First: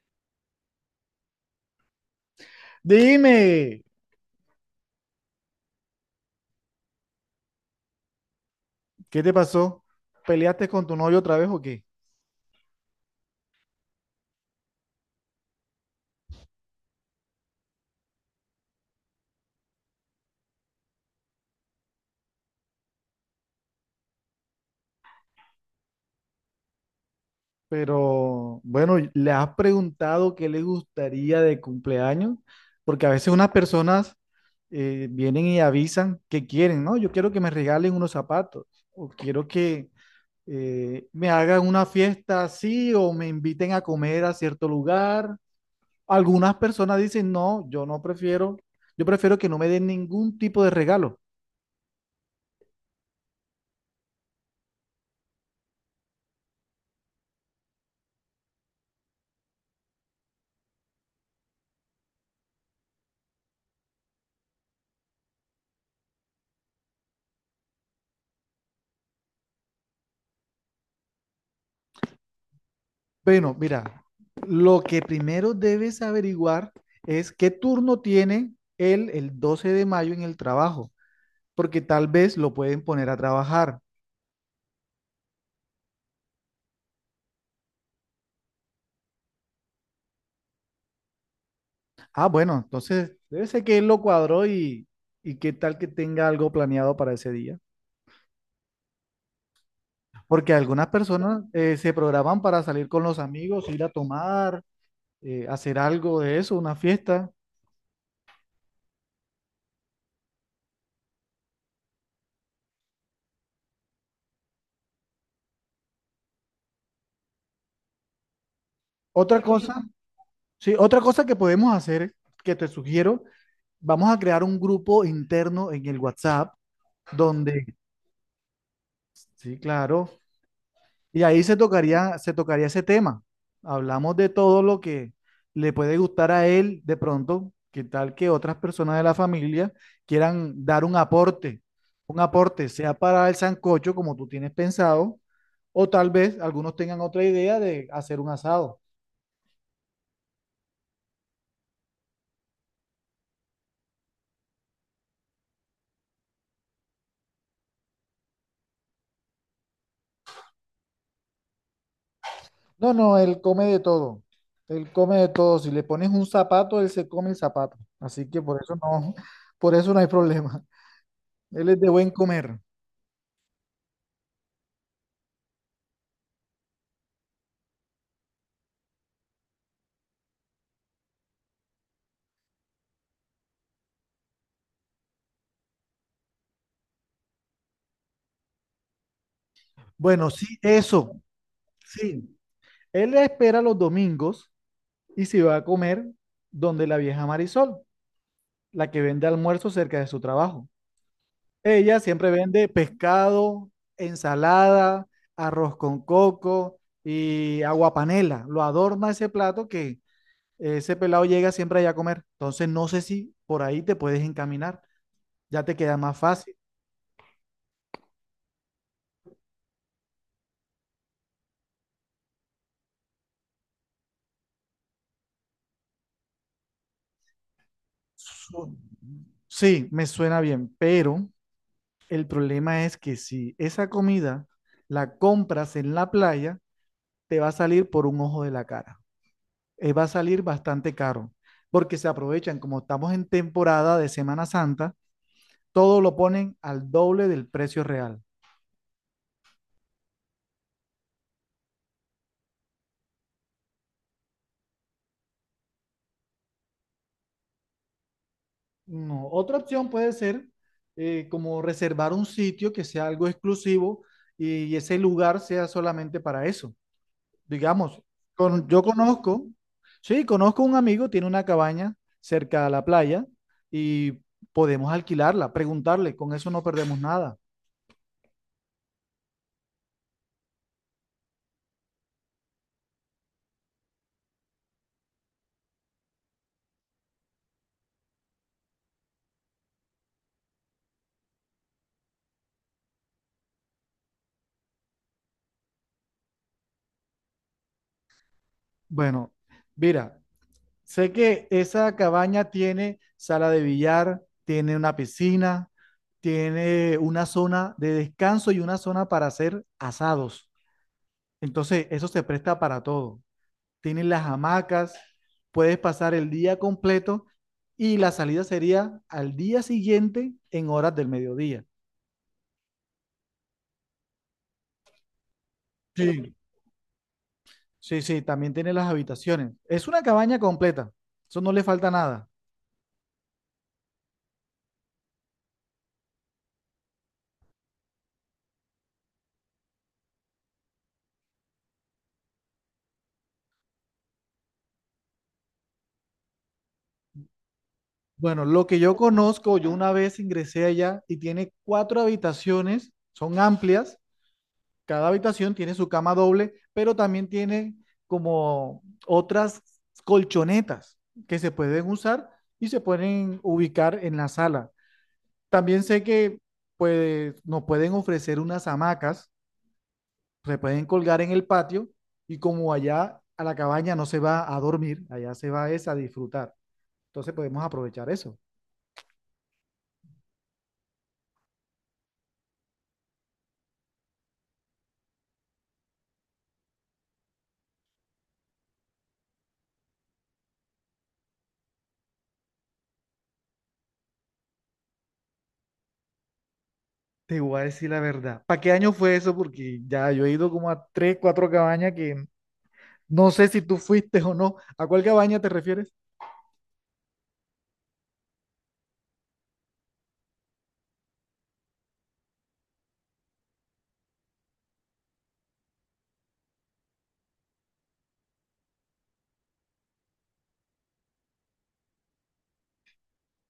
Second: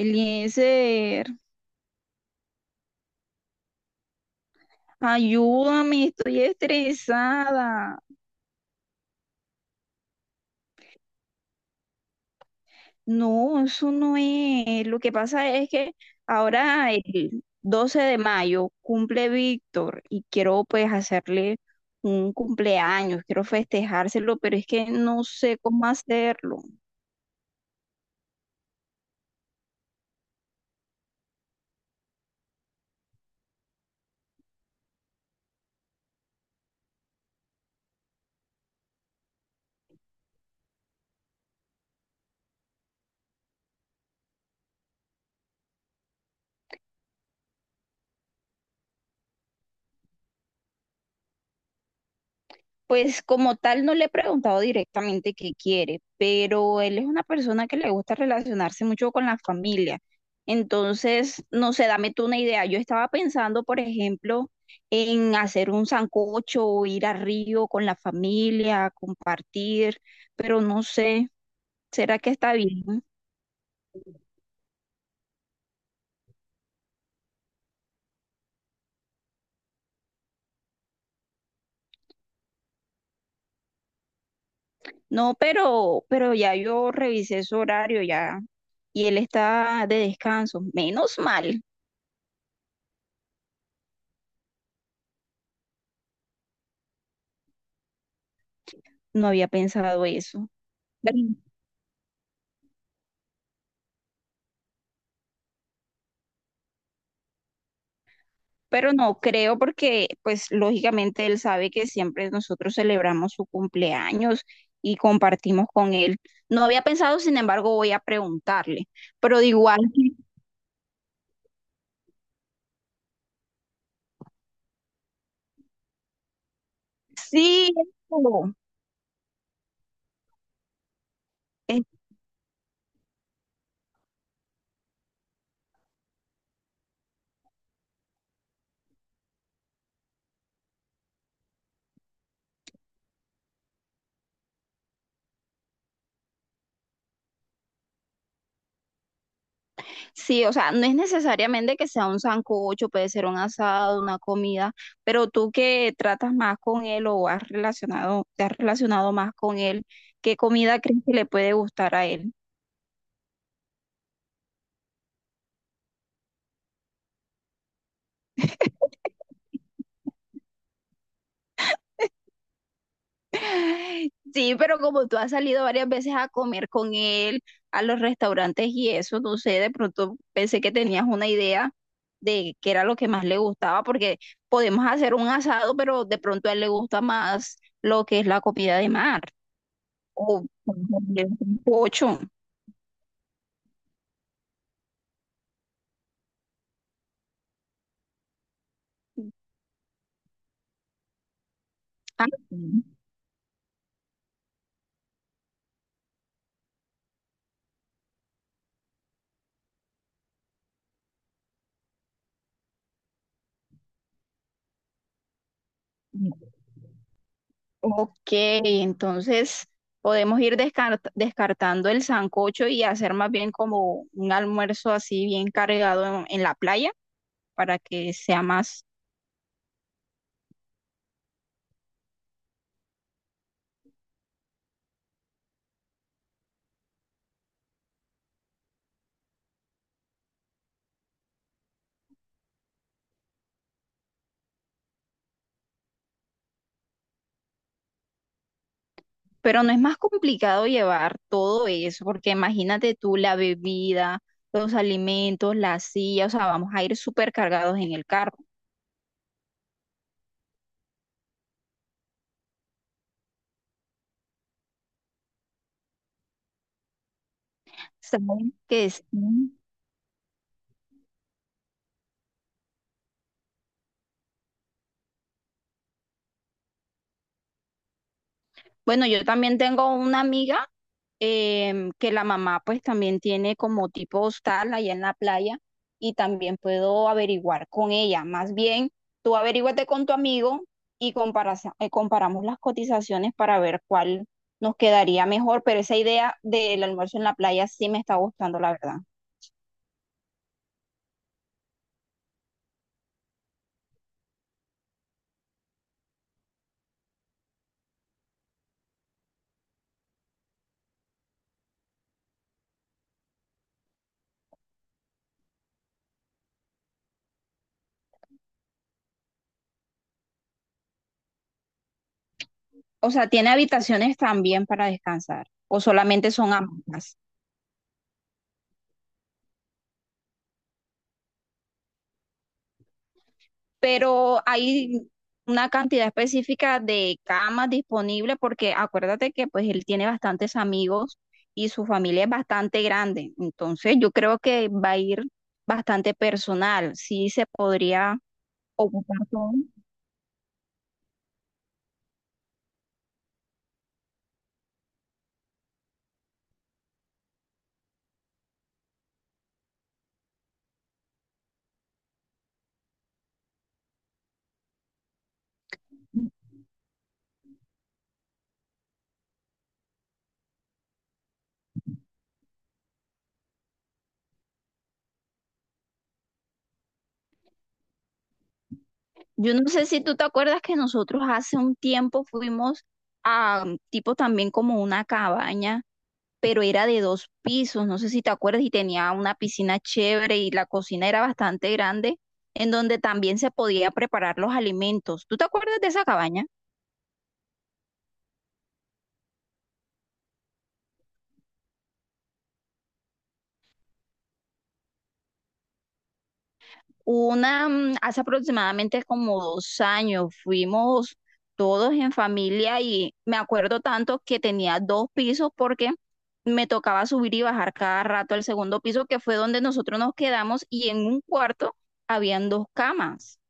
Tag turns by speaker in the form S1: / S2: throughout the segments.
S1: Eliezer,
S2: Dime,
S1: ayúdame, estoy estresada.
S2: ¿qué te pasó? ¿Peleaste con tu novio otra vez o qué?
S1: No, eso no es. Lo que pasa es que ahora el 12 de mayo cumple Víctor y quiero pues hacerle un cumpleaños, quiero festejárselo, pero es que no sé cómo hacerlo.
S2: Pero bueno, ¿le has preguntado qué le gustaría de cumpleaños? Porque a veces unas personas vienen y avisan que quieren, ¿no? Yo quiero que me regalen unos zapatos o quiero que me hagan una fiesta así o me inviten a comer a cierto lugar. Algunas personas dicen, no, yo no prefiero, yo prefiero que no me den ningún tipo de regalo.
S1: Pues como tal no le he preguntado directamente qué quiere, pero él es una persona que le gusta relacionarse mucho con la familia. Entonces, no sé, dame tú una idea. Yo estaba pensando, por ejemplo, en hacer un sancocho o ir a Río con la familia, compartir, pero no sé, ¿será que está bien?
S2: Bueno, mira, lo que primero debes averiguar es qué turno tiene él el 12 de mayo en el trabajo, porque tal vez lo pueden poner a trabajar.
S1: No, pero ya yo revisé su horario ya y él está de descanso. Menos mal,
S2: Ah, bueno, entonces debe ser que él lo cuadró y qué tal que tenga algo planeado para ese día.
S1: no había pensado eso.
S2: Porque algunas personas se programan para salir con los amigos, ir a tomar, hacer algo de eso, una fiesta.
S1: Pero no creo porque pues lógicamente él sabe que siempre nosotros celebramos su cumpleaños y compartimos con él. No había pensado, sin embargo, voy a preguntarle, pero
S2: Otra
S1: de igual,
S2: cosa. Sí, otra cosa que podemos hacer, que te sugiero, vamos a crear un grupo interno en el WhatsApp donde,
S1: sí, eso,
S2: sí, claro, y ahí se
S1: eh,
S2: tocaría, se tocaría ese tema. Hablamos de todo lo que le puede gustar a él de pronto, que tal que otras personas de la familia quieran dar un aporte, sea para el sancocho como tú tienes pensado, o tal vez algunos tengan otra idea de hacer un asado.
S1: sí, o sea, no es necesariamente que sea un sancocho, puede ser un asado, una comida, pero tú que tratas más con él o has relacionado, te has relacionado más con él, ¿qué comida crees que le puede gustar a él?
S2: No, no, él come de todo. Él come de todo. Si le pones un zapato, él se come el zapato. Así que por eso no hay problema. Él es de buen comer.
S1: Sí, pero como tú has salido varias veces a comer con él, a los restaurantes y eso, no sé, de pronto pensé que tenías una idea de qué era lo que más le gustaba, porque podemos hacer un asado, pero de pronto a él le gusta más lo que es la comida de mar
S2: Bueno,
S1: o
S2: sí, eso.
S1: un pocho.
S2: Sí. Él espera los domingos y se va a comer donde la vieja Marisol, la que vende almuerzo cerca de su trabajo. Ella
S1: Ah,
S2: siempre vende
S1: sí.
S2: pescado, ensalada, arroz con coco y agua panela. Lo adorna ese plato que ese pelado llega siempre allá a comer. Entonces no sé si por ahí te puedes encaminar, ya te queda más fácil.
S1: Ok, entonces podemos ir descartando el sancocho y hacer más bien como un almuerzo así bien cargado en la playa, para que sea
S2: Su-
S1: más.
S2: Sí, me suena bien, pero el problema es que si esa comida la compras en la playa, te va a salir por un ojo de la cara. Va a salir bastante caro, porque se aprovechan, como estamos en temporada de Semana Santa, todo lo ponen al doble del precio real.
S1: Pero no es más complicado llevar todo eso, porque imagínate tú la bebida, los alimentos, la silla, o sea, vamos a ir súper cargados en el carro.
S2: No, otra opción puede ser como reservar un sitio que sea algo exclusivo y ese lugar sea solamente para eso. Digamos,
S1: Saben que
S2: yo
S1: sí.
S2: conozco, sí, conozco un amigo, tiene una cabaña cerca a la playa y podemos alquilarla, preguntarle, con eso no perdemos nada.
S1: Bueno, yo también tengo una amiga que la mamá pues también tiene como tipo hostal allá en la playa y también puedo averiguar con ella. Más bien, tú averíguate con tu amigo y comparamos las cotizaciones para ver cuál nos quedaría mejor, pero esa idea del almuerzo en la playa sí me está gustando, la verdad.
S2: Bueno, mira, sé que esa cabaña tiene sala de billar, tiene una piscina, tiene una zona de descanso y una zona para hacer asados. Entonces, eso se presta para todo. Tienen las hamacas, puedes pasar el día completo y la salida sería al día siguiente en horas del mediodía.
S1: O sea, ¿tiene habitaciones también para descansar o solamente
S2: Sí.
S1: son ambas?
S2: Sí, también tiene las habitaciones. Es una cabaña completa, eso no le falta nada.
S1: Pero hay una cantidad específica de camas disponibles porque acuérdate que pues él tiene bastantes amigos y su familia es bastante grande, entonces yo creo que va a ir bastante personal, sí se podría
S2: Bueno, lo que yo
S1: ocupar todo.
S2: conozco, yo una vez ingresé allá y tiene cuatro habitaciones, son amplias. Cada habitación tiene su cama doble, pero también tiene como otras colchonetas que se pueden usar y se pueden ubicar en la sala. También sé que pues, nos pueden ofrecer unas hamacas, se pueden colgar en el patio y como allá a la cabaña no se va a dormir, allá se va es a disfrutar. Entonces podemos aprovechar eso.
S1: Yo no sé si tú te acuerdas que nosotros hace un tiempo fuimos a tipo también como una cabaña pero era de dos pisos, no sé si te acuerdas, y tenía una piscina chévere y la cocina era bastante grande, en donde también se podía preparar los alimentos. ¿Tú te acuerdas de esa cabaña?
S2: Te voy a decir la verdad. ¿Para qué año fue eso? Porque ya yo he ido como a tres, cuatro cabañas que... No sé si tú fuiste o no. ¿A cuál cabaña te refieres?
S1: Una, hace aproximadamente como 2 años fuimos todos en familia y me acuerdo tanto que tenía dos pisos porque me tocaba subir y bajar cada rato al segundo piso, que fue donde nosotros nos quedamos y en un cuarto habían dos camas.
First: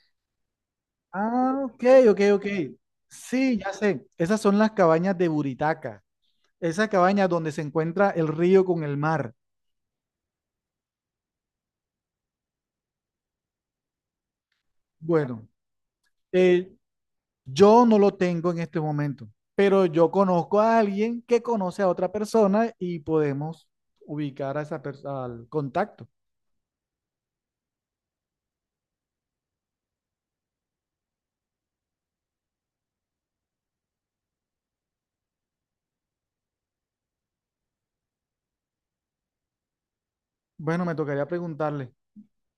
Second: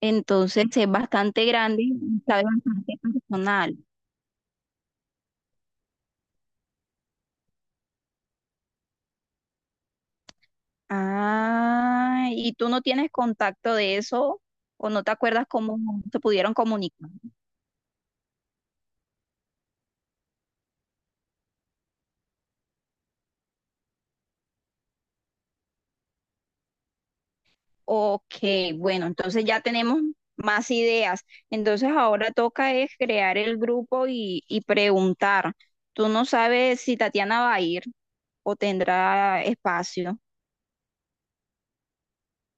S1: Entonces es bastante
S2: Ah,
S1: grande
S2: ok, ok,
S1: y sabe
S2: ok.
S1: bastante
S2: Sí, ya
S1: personal.
S2: sé. Esas son las cabañas de Buritaca. Esa cabaña donde se encuentra el río con el mar.
S1: Ah, ¿y tú no tienes contacto de eso o no te acuerdas
S2: Bueno,
S1: cómo se pudieron
S2: eh,
S1: comunicar?
S2: yo no lo tengo en este momento, pero yo conozco a alguien que conoce a otra persona y podemos ubicar a esa persona al contacto.
S1: Ok, bueno, entonces ya tenemos más ideas. Entonces ahora toca es crear el grupo y preguntar. Tú no sabes si Tatiana va a ir o tendrá espacio.
S2: Bueno, me tocaría preguntarle.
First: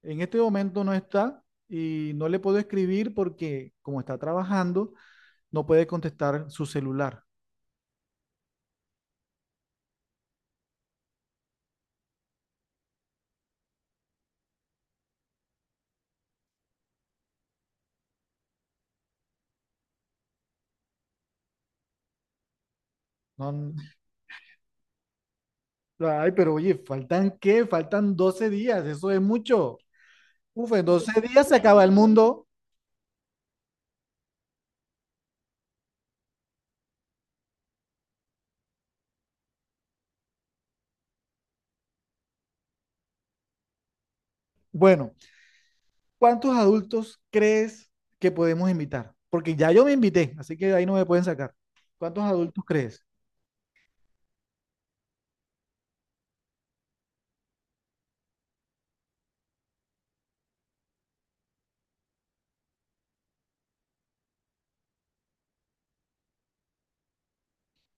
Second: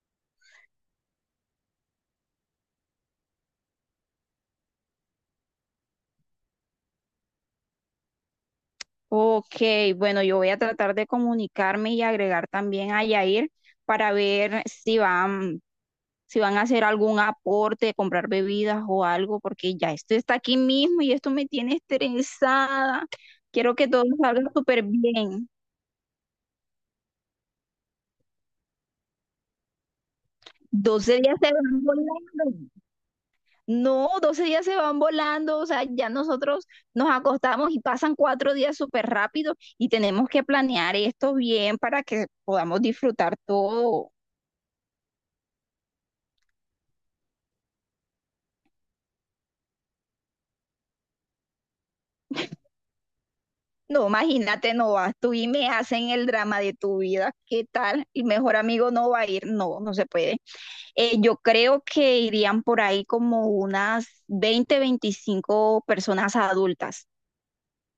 S2: En este momento no está y no le puedo escribir porque como está trabajando, no puede contestar su celular.
S1: Ok, bueno, yo voy a tratar de comunicarme y agregar también a Yair para ver si va, si van a hacer algún aporte, comprar bebidas o algo, porque ya esto está aquí mismo y esto me tiene estresada.
S2: No, n-
S1: Quiero que todo salga súper bien.
S2: ay, pero oye, ¿faltan qué? Faltan 12 días, eso es mucho. Uf, en
S1: 12
S2: 12
S1: días
S2: días
S1: se
S2: se
S1: van
S2: acaba el mundo.
S1: volando. No, 12 días se van volando. O sea, ya nosotros nos acostamos y pasan 4 días súper rápido y tenemos que planear esto bien para que podamos disfrutar todo.
S2: Bueno, ¿cuántos adultos crees que podemos invitar? Porque ya yo me invité, así que de ahí no me pueden sacar. ¿Cuántos adultos crees?
S1: No, imagínate, no vas tú y me hacen el drama de tu vida. ¿Qué tal? Y mejor amigo no va a ir. No, no se puede. Yo creo que irían por ahí como unas 20, 25 personas adultas.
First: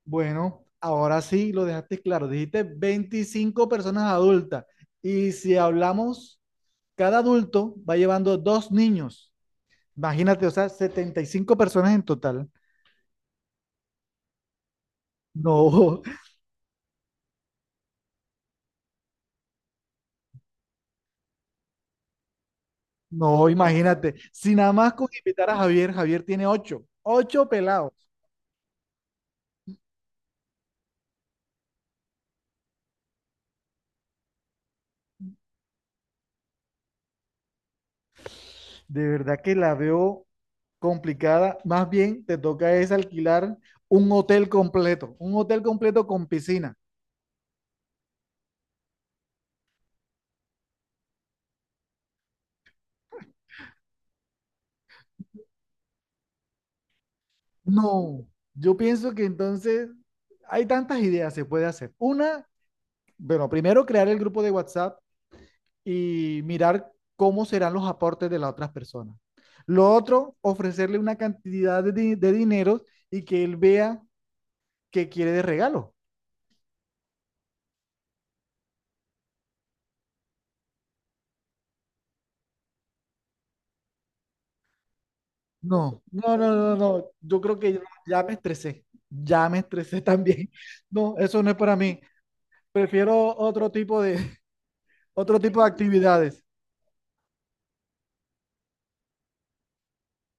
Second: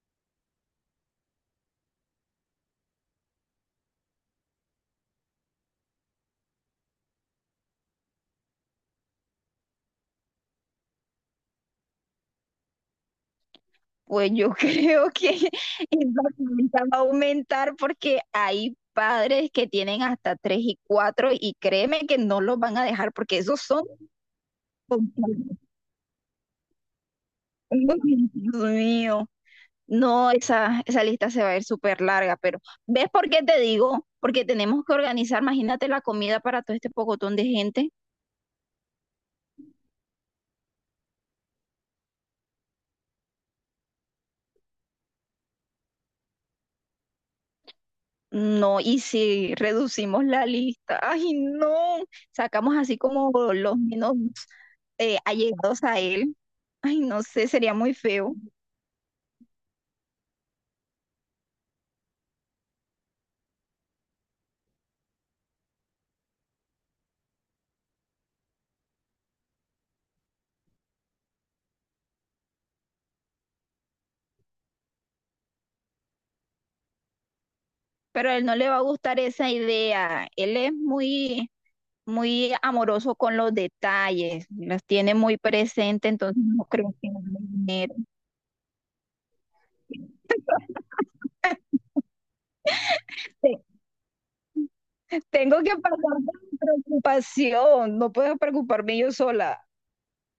S2: Bueno, ahora sí lo dejaste claro. Dijiste 25 personas adultas. Y si hablamos, cada adulto va llevando dos niños. Imagínate, o sea, 75 personas en total.
S1: Pues yo creo que
S2: No,
S1: esa cuenta va a aumentar porque hay padres que tienen hasta tres y cuatro y créeme que no los van a dejar porque
S2: no,
S1: esos son...
S2: imagínate. Si nada más con invitar a
S1: culpables.
S2: Javier, Javier tiene ocho
S1: Uy,
S2: pelados.
S1: Dios mío. No, esa lista se va a ir súper larga, pero ¿ves por qué te digo? Porque tenemos que organizar, imagínate la comida para todo este pocotón de gente.
S2: De verdad que la veo complicada. Más bien te toca es alquilar un hotel completo con piscina.
S1: No, y si reducimos la lista, ay no, sacamos así como los menos allegados a él, ay no sé, sería muy
S2: No,
S1: feo,
S2: yo pienso que entonces hay tantas ideas se puede hacer. Una, bueno, primero crear el grupo de WhatsApp y mirar cómo serán los aportes de las otras personas. Lo otro, ofrecerle una cantidad de, de dinero y que él vea qué quiere de regalo.
S1: pero a él no le va a gustar esa idea, él es muy, muy amoroso con los detalles, los tiene muy
S2: No,
S1: presente,
S2: no,
S1: entonces
S2: no,
S1: no
S2: no,
S1: creo
S2: no.
S1: que no le
S2: Yo creo que ya,
S1: genere.
S2: ya me estresé. Ya me estresé también. No, eso no es para mí. Prefiero
S1: Te-
S2: otro tipo de, otro
S1: Tengo
S2: tipo de
S1: que pasar por
S2: actividades.
S1: mi preocupación, no puedo preocuparme yo sola.